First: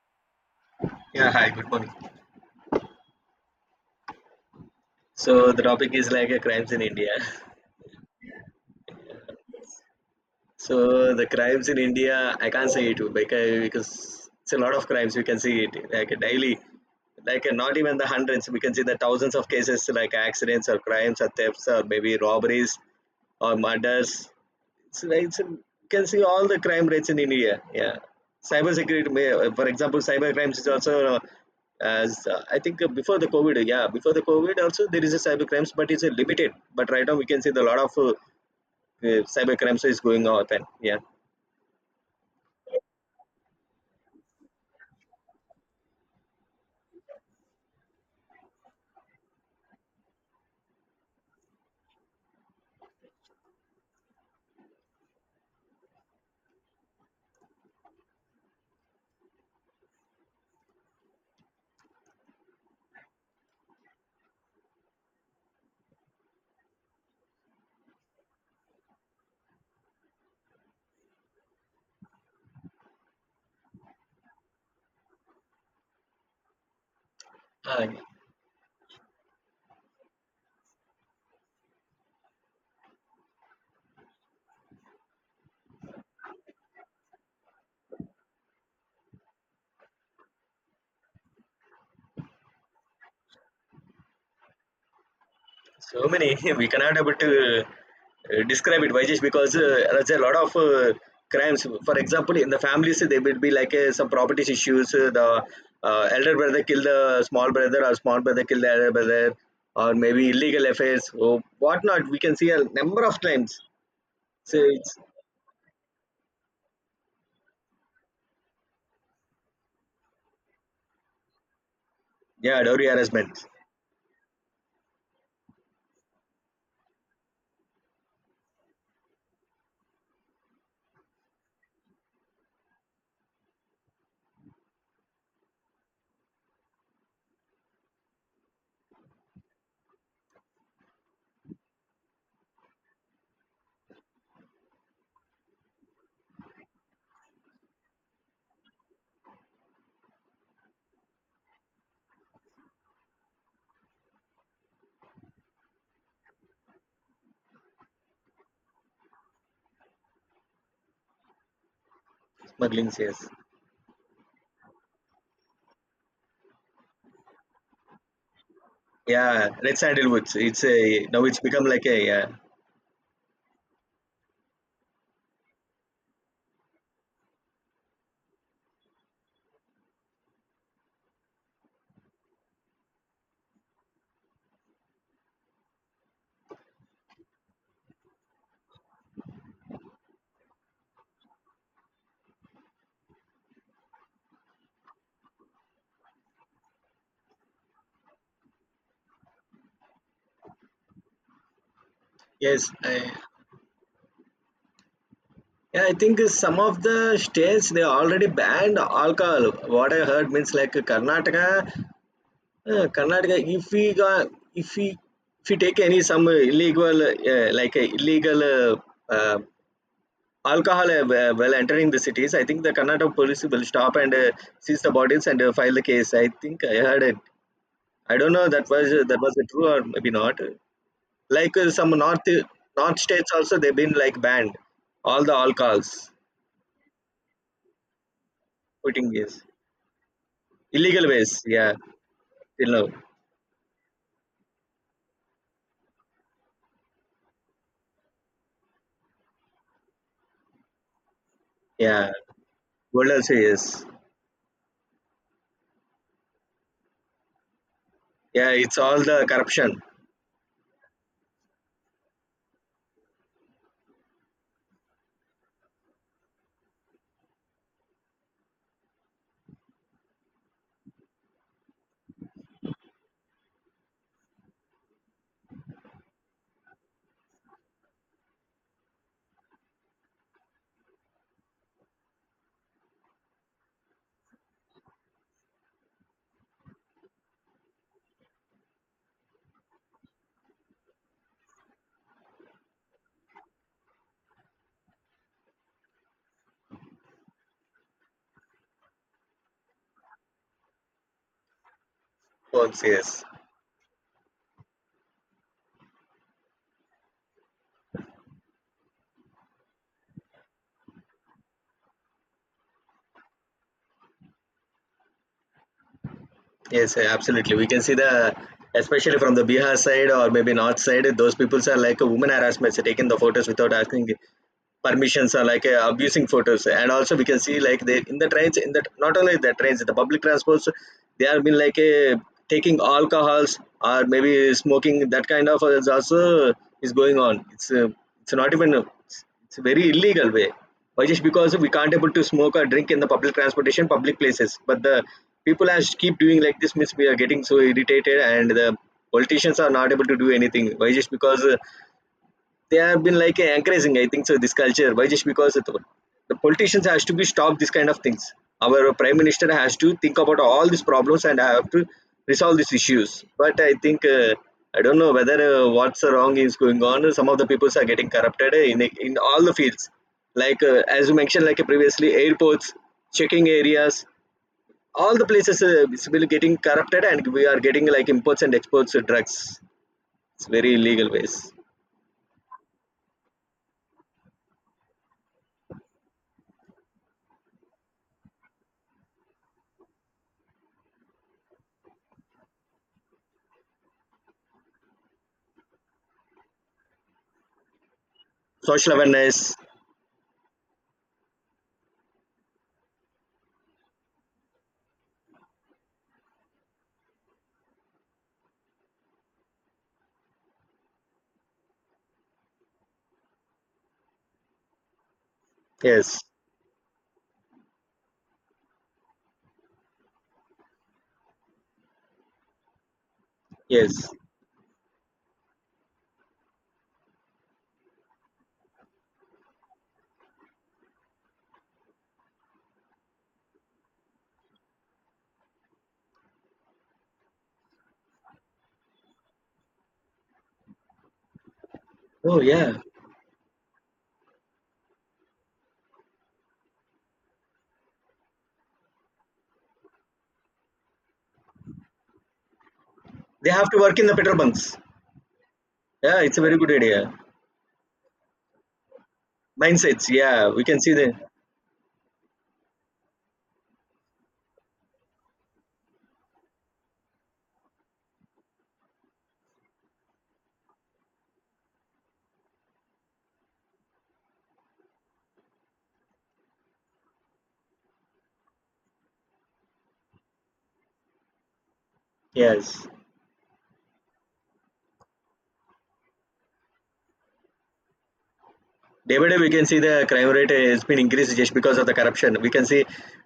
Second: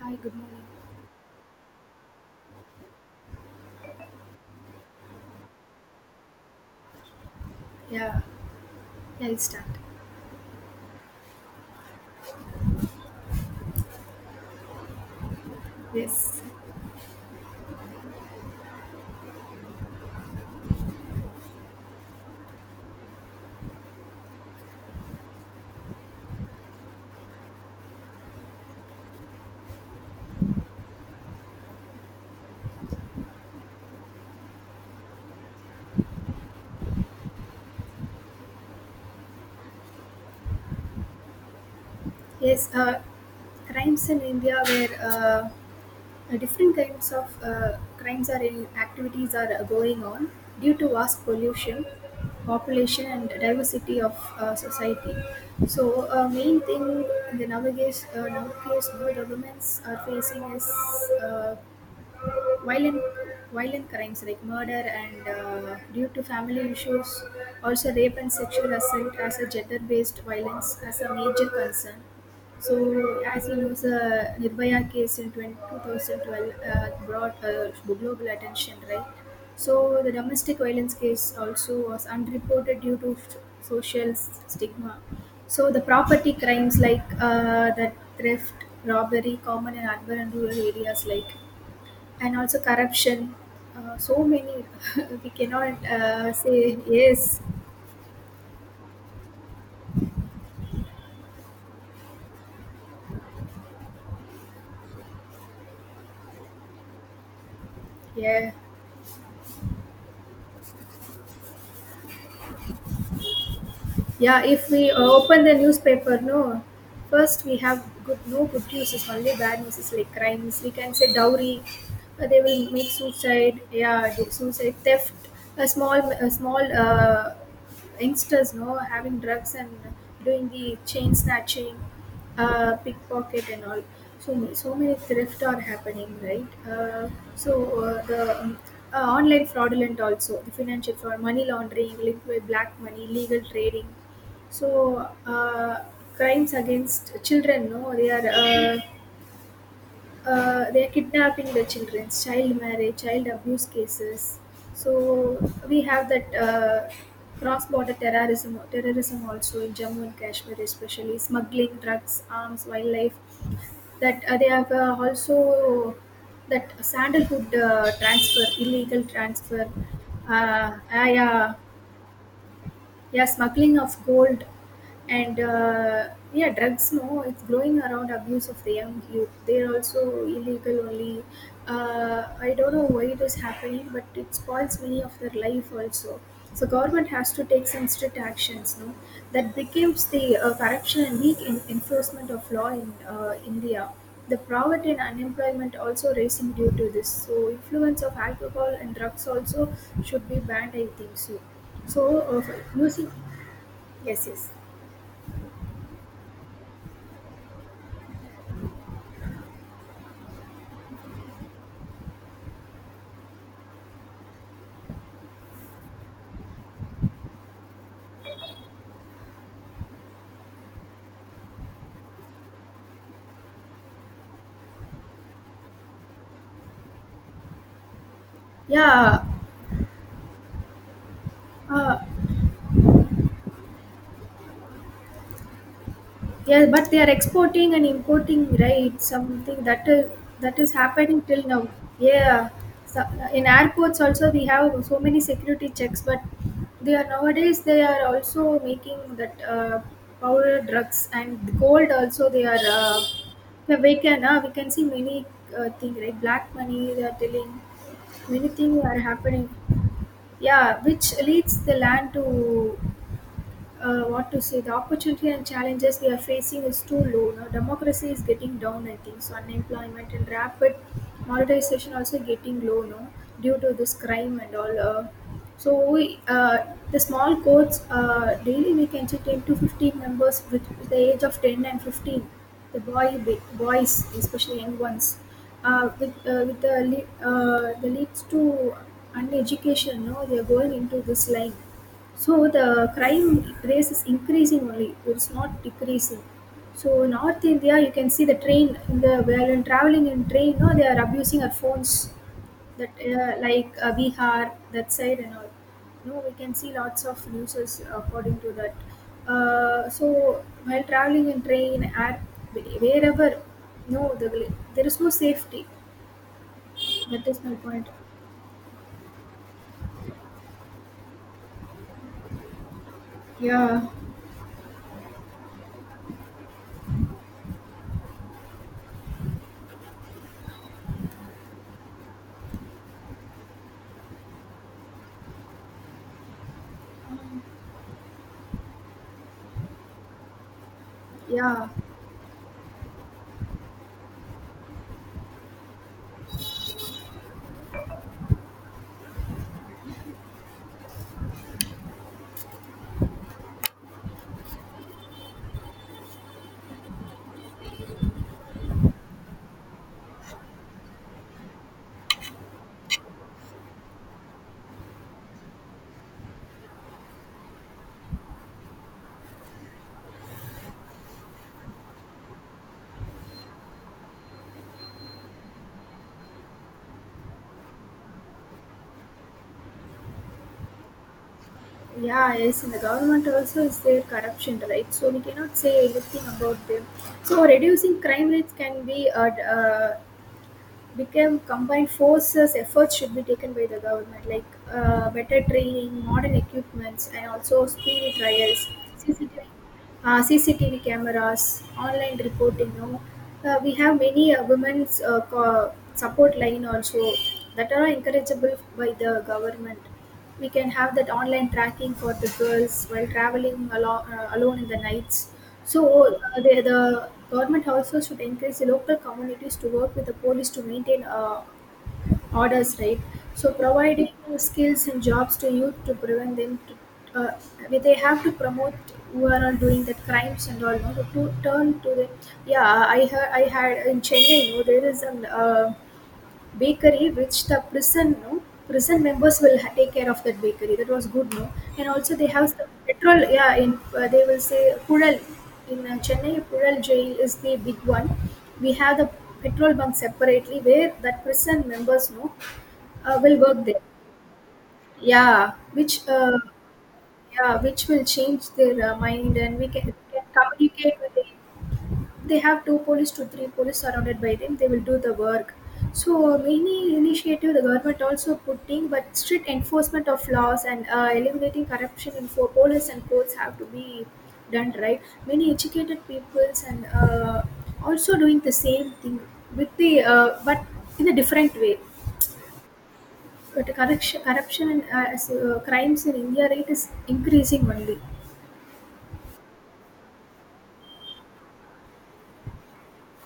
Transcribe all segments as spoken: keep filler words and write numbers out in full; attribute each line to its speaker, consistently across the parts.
Speaker 1: Hi, good morning.
Speaker 2: Yeah, hi, good morning. So the topic is like uh, crimes in India.
Speaker 1: Yeah, yeah, it's done.
Speaker 2: So the crimes in India, I can't say it because because it's a lot of crimes. We can see it like
Speaker 1: Yes,
Speaker 2: daily, like uh, not even the hundreds. We can see the thousands of cases like accidents or crimes or thefts or maybe robberies or murders it's, it's You can see all the crime rates in India. Yeah, cyber security, may- uh, for example, cyber crimes is also uh, as uh, I think uh, before the COVID. Yeah, before the COVID also there is a cyber crimes, but it's uh, limited. But right now we can see the lot of uh, uh, cyber crimes is going on. Yeah.
Speaker 1: yes. Uh, crimes in India, where uh, uh, different kinds of uh, crimes are in activities are uh, going on due to vast pollution, population, and diversity of uh, society. So, uh, main thing the nowadays uh, nowadays the governments are facing is uh, violent violent crimes like murder and uh, due to family issues, also rape and sexual assault as a gender based violence as a major concern. So as you know, the nirbhaya case in twenty two thousand twelve uh, brought uh,
Speaker 2: Uh,
Speaker 1: global attention, right? So the domestic violence case also was unreported due to f- social s- stigma. So the property crimes like uh, the theft, robbery common in urban and rural areas like, and also corruption. Uh, so many, we cannot
Speaker 2: so
Speaker 1: uh,
Speaker 2: many, we
Speaker 1: say.
Speaker 2: cannot able
Speaker 1: Yes,
Speaker 2: to uh, describe it. Why? Just because uh, there's a lot of uh, crimes. For example, in the families, there will be like uh, some property issues. Uh, the uh, elder brother kill the small brother, or small brother
Speaker 1: yeah,
Speaker 2: kill the elder brother, or maybe illegal affairs or whatnot. We can see a number of crimes.
Speaker 1: yeah.
Speaker 2: So
Speaker 1: If we
Speaker 2: it's
Speaker 1: uh, open the newspaper, no. First we have good, no, good news is only, bad news is like crimes. We can say dowry. Uh, they
Speaker 2: Yeah,
Speaker 1: will
Speaker 2: dowry
Speaker 1: make
Speaker 2: harassment,
Speaker 1: suicide. Yeah, do- suicide theft. A small a small. Uh, youngsters, no, having drugs and doing the chain snatching, uh, pickpocket and all, so many, so many thrift are happening, right? uh, so uh, the um, uh, Online fraudulent also, the financial fraud, money laundering linked, black money, illegal trading. So uh, crimes against children, no, they are uh, uh, they are kidnapping the children, child marriage, child abuse cases. So we have that uh, cross-border terrorism, terrorism also in Jammu and Kashmir, especially smuggling drugs, arms,
Speaker 2: smuggling,
Speaker 1: wildlife.
Speaker 2: yes.
Speaker 1: That uh, they have uh, also that sandalwood uh, transfer, illegal
Speaker 2: Yeah,
Speaker 1: transfer,
Speaker 2: red sandalwoods. It's
Speaker 1: uh,
Speaker 2: a now it's
Speaker 1: ayah,
Speaker 2: become like a yeah.
Speaker 1: yeah, smuggling of gold, and uh, yeah, drugs, no, it's growing around abuse of the young youth, they're also illegal only. uh, I don't know why it is happening, but it spoils many of their life also. So government has to take some strict actions, no? That becomes the uh, corruption and weak in- enforcement of law in uh, india. The poverty and unemployment also raising due to this, so influence of alcohol and drugs also should be banned, I think so. So often
Speaker 2: Yes,
Speaker 1: music.
Speaker 2: I,
Speaker 1: Yes, yes.
Speaker 2: yeah, I think some of the states they already banned alcohol. What I heard means like Karnataka, uh, Karnataka. If we got, if we if we take any some illegal uh, like uh, illegal uh, uh, alcohol uh, wh- while entering the cities, I think the Karnataka police will stop and uh, seize the bodies and uh, file the case. I think I heard it. I don't know that was that
Speaker 1: Yeah.
Speaker 2: was true or maybe not. Like uh, some
Speaker 1: uh,
Speaker 2: north north states also they've been like banned all the alcohols.
Speaker 1: yeah, but they are exporting and importing, right?
Speaker 2: Putting this.
Speaker 1: Something that is, that is
Speaker 2: Illegal
Speaker 1: happening
Speaker 2: ways,
Speaker 1: till now.
Speaker 2: yeah.
Speaker 1: Yeah.
Speaker 2: You know,
Speaker 1: So, uh, in airports also we have so many security checks, but they are nowadays, they are also making that uh, powder drugs and gold
Speaker 2: yeah.
Speaker 1: also, they are uh,
Speaker 2: Gold also,
Speaker 1: yeah,
Speaker 2: yes.
Speaker 1: we can uh, we can see many uh, thing, right? Black money, they are telling many
Speaker 2: Yeah, it's
Speaker 1: things
Speaker 2: all
Speaker 1: are
Speaker 2: the
Speaker 1: happening.
Speaker 2: corruption.
Speaker 1: Yeah, which leads the land to uh, what to say, the opportunity and challenges we are facing is too low. Now, democracy is getting down, I think. So, unemployment and rapid monetization also getting low now due to this crime and all. Uh, so, we, uh, the small courts uh, daily we can see ten to fifteen members, with, with the age of 10 and 15, the boy boys, especially young ones. Uh, with, uh, with the, le- uh, the leads to uneducation, no, they are going into this line. So the crime race is increasing only, it's not decreasing. So in North India, you can see the train, in the while in traveling in train, no, they are abusing our phones.
Speaker 2: Works,
Speaker 1: That
Speaker 2: yes.
Speaker 1: uh, like uh, Bihar, that side and all. No, we can see lots of news according to that. Uh, so while traveling in train, air, wherever, no, the, there is no safety.
Speaker 2: Yes,
Speaker 1: That is my
Speaker 2: absolutely. We can
Speaker 1: point.
Speaker 2: see the, especially from the Bihar side or maybe north side, those people are like a woman harassment, so taking the photos without
Speaker 1: Yeah,
Speaker 2: asking permissions are like uh, abusing photos. And also we can see like they in the trains in the not only the trains the public transports they have been like uh, taking alcohols or maybe smoking. That kind of is also is going on. It's uh, it's not even uh, it's, it's a very illegal way. Why? Just because
Speaker 1: yeah.
Speaker 2: we can't able to smoke or drink in the public transportation public places, but the people as keep doing like this means we are getting so irritated. And the politicians are not able to do anything. Why? Just because uh, they have been like encouraging, I think so, this culture. Why just because it, the politicians has to be stop this kind of things. Our prime minister has to think about all these problems and have to resolve these issues. But I think uh, I don't know whether uh, what's wrong is going on. Some of the people are getting corrupted in, in all the fields, like uh, as you mentioned, like uh, previously airports checking areas, all the places uh, is really getting corrupted, and we are getting like imports and exports of drugs. It's very illegal ways.
Speaker 1: Yeah, yes, and the government also is their corruption, right? So we cannot say anything about them. So reducing crime rates can be uh, d- uh, become combined forces. Efforts should be taken by the government, like uh, better training, modern equipments, and also speedy trials,
Speaker 2: Social
Speaker 1: C C T V,
Speaker 2: awareness.
Speaker 1: uh, C C T V cameras, online reporting. No, uh, we have many uh, women's uh, co- support line also, that are encourageable by the government. We can have that online tracking for the girls while traveling alo- uh, alone in the nights. So
Speaker 2: Yes.
Speaker 1: uh, the, the government also should encourage the local communities to work with the police to maintain uh, orders, right? So
Speaker 2: Yes.
Speaker 1: providing skills and jobs to youth to prevent them to, uh, they have to promote who are all doing the crimes and all, no? to, to turn to the, yeah, I heard, I had in Chennai, no, there is an, uh, bakery which the prison, no, prison members will ha- take care of that bakery, that was good, no? And also they
Speaker 2: Oh,
Speaker 1: have the
Speaker 2: yeah.
Speaker 1: petrol, yeah, in uh, they will say pural, in uh, chennai pural jail is the big one. We have the petrol bunk separately where that prison members, no, uh, will
Speaker 2: They
Speaker 1: work
Speaker 2: have to
Speaker 1: there.
Speaker 2: work in the petrol bunks.
Speaker 1: Yeah, which
Speaker 2: Yeah, it's
Speaker 1: uh,
Speaker 2: a very good idea.
Speaker 1: yeah, which will change their uh, mind, and we can,
Speaker 2: Mindsets.
Speaker 1: can
Speaker 2: Yeah, we can see
Speaker 1: communicate
Speaker 2: the.
Speaker 1: with them. They have two police to three police surrounded by them, they will do the work. So many initiative the government also putting, but strict enforcement of laws and uh, eliminating corruption in for police and courts have to be done, right? Many educated peoples and uh, also doing the same thing with the uh, but in a different way.
Speaker 2: Yes.
Speaker 1: But corruption, corruption and uh, as, uh, crimes in india rate is increasing only.
Speaker 2: Day by day, we can see the crime rate has been increased just because of the corruption. We can see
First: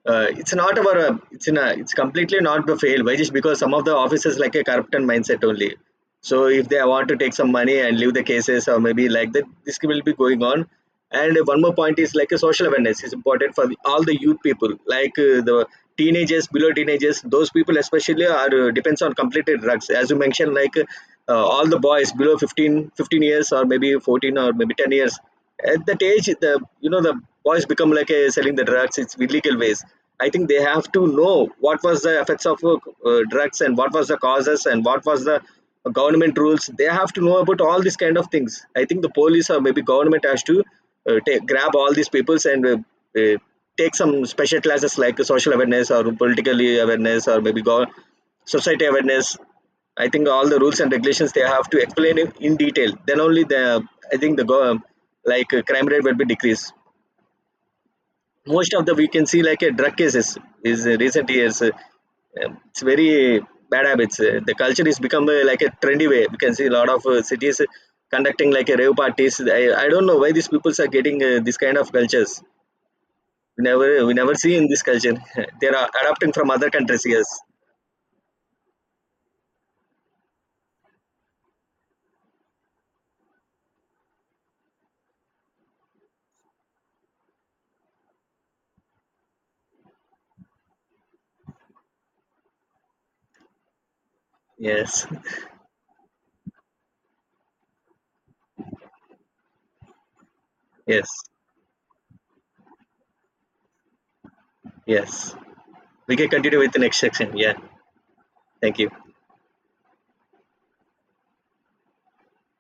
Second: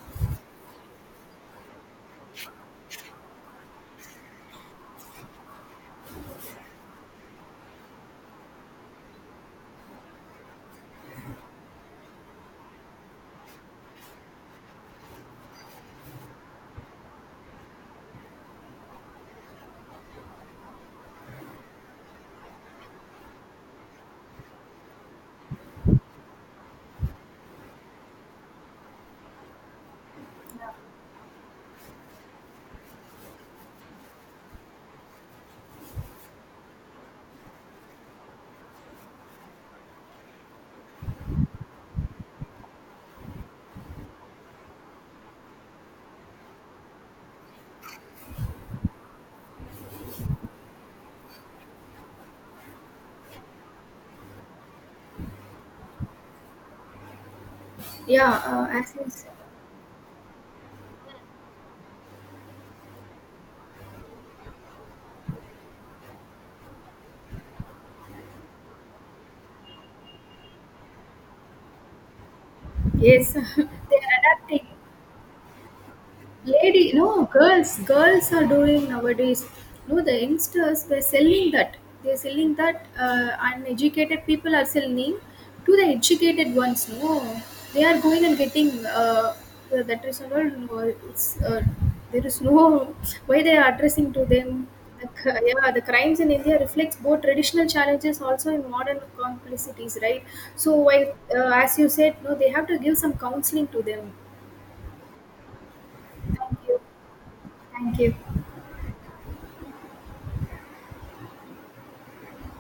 Speaker 2: uh, it's not our uh, it's in a, it's completely not the fail. Why? Just because some of the officers like a corruption mindset only. So if they want to take some money and leave the cases or maybe like that, this will be going on. And one more point is like a social awareness is important for the, all the youth people, like uh, the teenagers, below teenagers. Those people especially are uh, depends on completed drugs. As you mentioned, like uh, all the boys below fifteen, fifteen years or maybe fourteen or maybe ten years. At that age, the you know the boys become like uh, selling the drugs. It's illegal ways. I think they have to know what was the effects of uh, uh, drugs and what was the causes and what was the uh, government rules. They have to know about all these kind of things. I think the police or maybe government has to uh, take, grab all these peoples and uh, uh, take some special classes like social awareness or political awareness or maybe go- society awareness. I think all the rules and regulations they have to explain in in detail. Then only the, I think the go- like uh, crime rate will be decreased.
Speaker 1: yeah uh,
Speaker 2: Most of the
Speaker 1: as
Speaker 2: we can
Speaker 1: is-
Speaker 2: see like a drug cases is uh, recent years uh, um, it's very bad habits. uh, the culture is become uh, like a trendy way. We can see a lot of uh, cities uh, conducting like a rave parties. I, I don't know why these peoples are getting uh, this kind of cultures.
Speaker 1: yes, they
Speaker 2: we never we
Speaker 1: are
Speaker 2: never see
Speaker 1: adapting.
Speaker 2: in this culture. They are adopting from other
Speaker 1: Lady,
Speaker 2: countries.
Speaker 1: no,
Speaker 2: Yes,
Speaker 1: girls, girls are doing nowadays. No, the youngsters, they're selling that. They're selling that. Uh, uneducated people are selling to the educated ones. No, they are going and getting uh, uh, that is all. No, it's uh, there is no, why they are addressing to them.
Speaker 2: yes,
Speaker 1: Like, uh, yeah, the crimes in India reflects both traditional challenges also in modern complexities, right? So,
Speaker 2: yes,
Speaker 1: while, uh, as you said, no, they have to give some counseling to them.
Speaker 2: yes. We can
Speaker 1: Thank
Speaker 2: continue with the
Speaker 1: you.
Speaker 2: next section. Yeah,
Speaker 1: Thank you.
Speaker 2: thank you.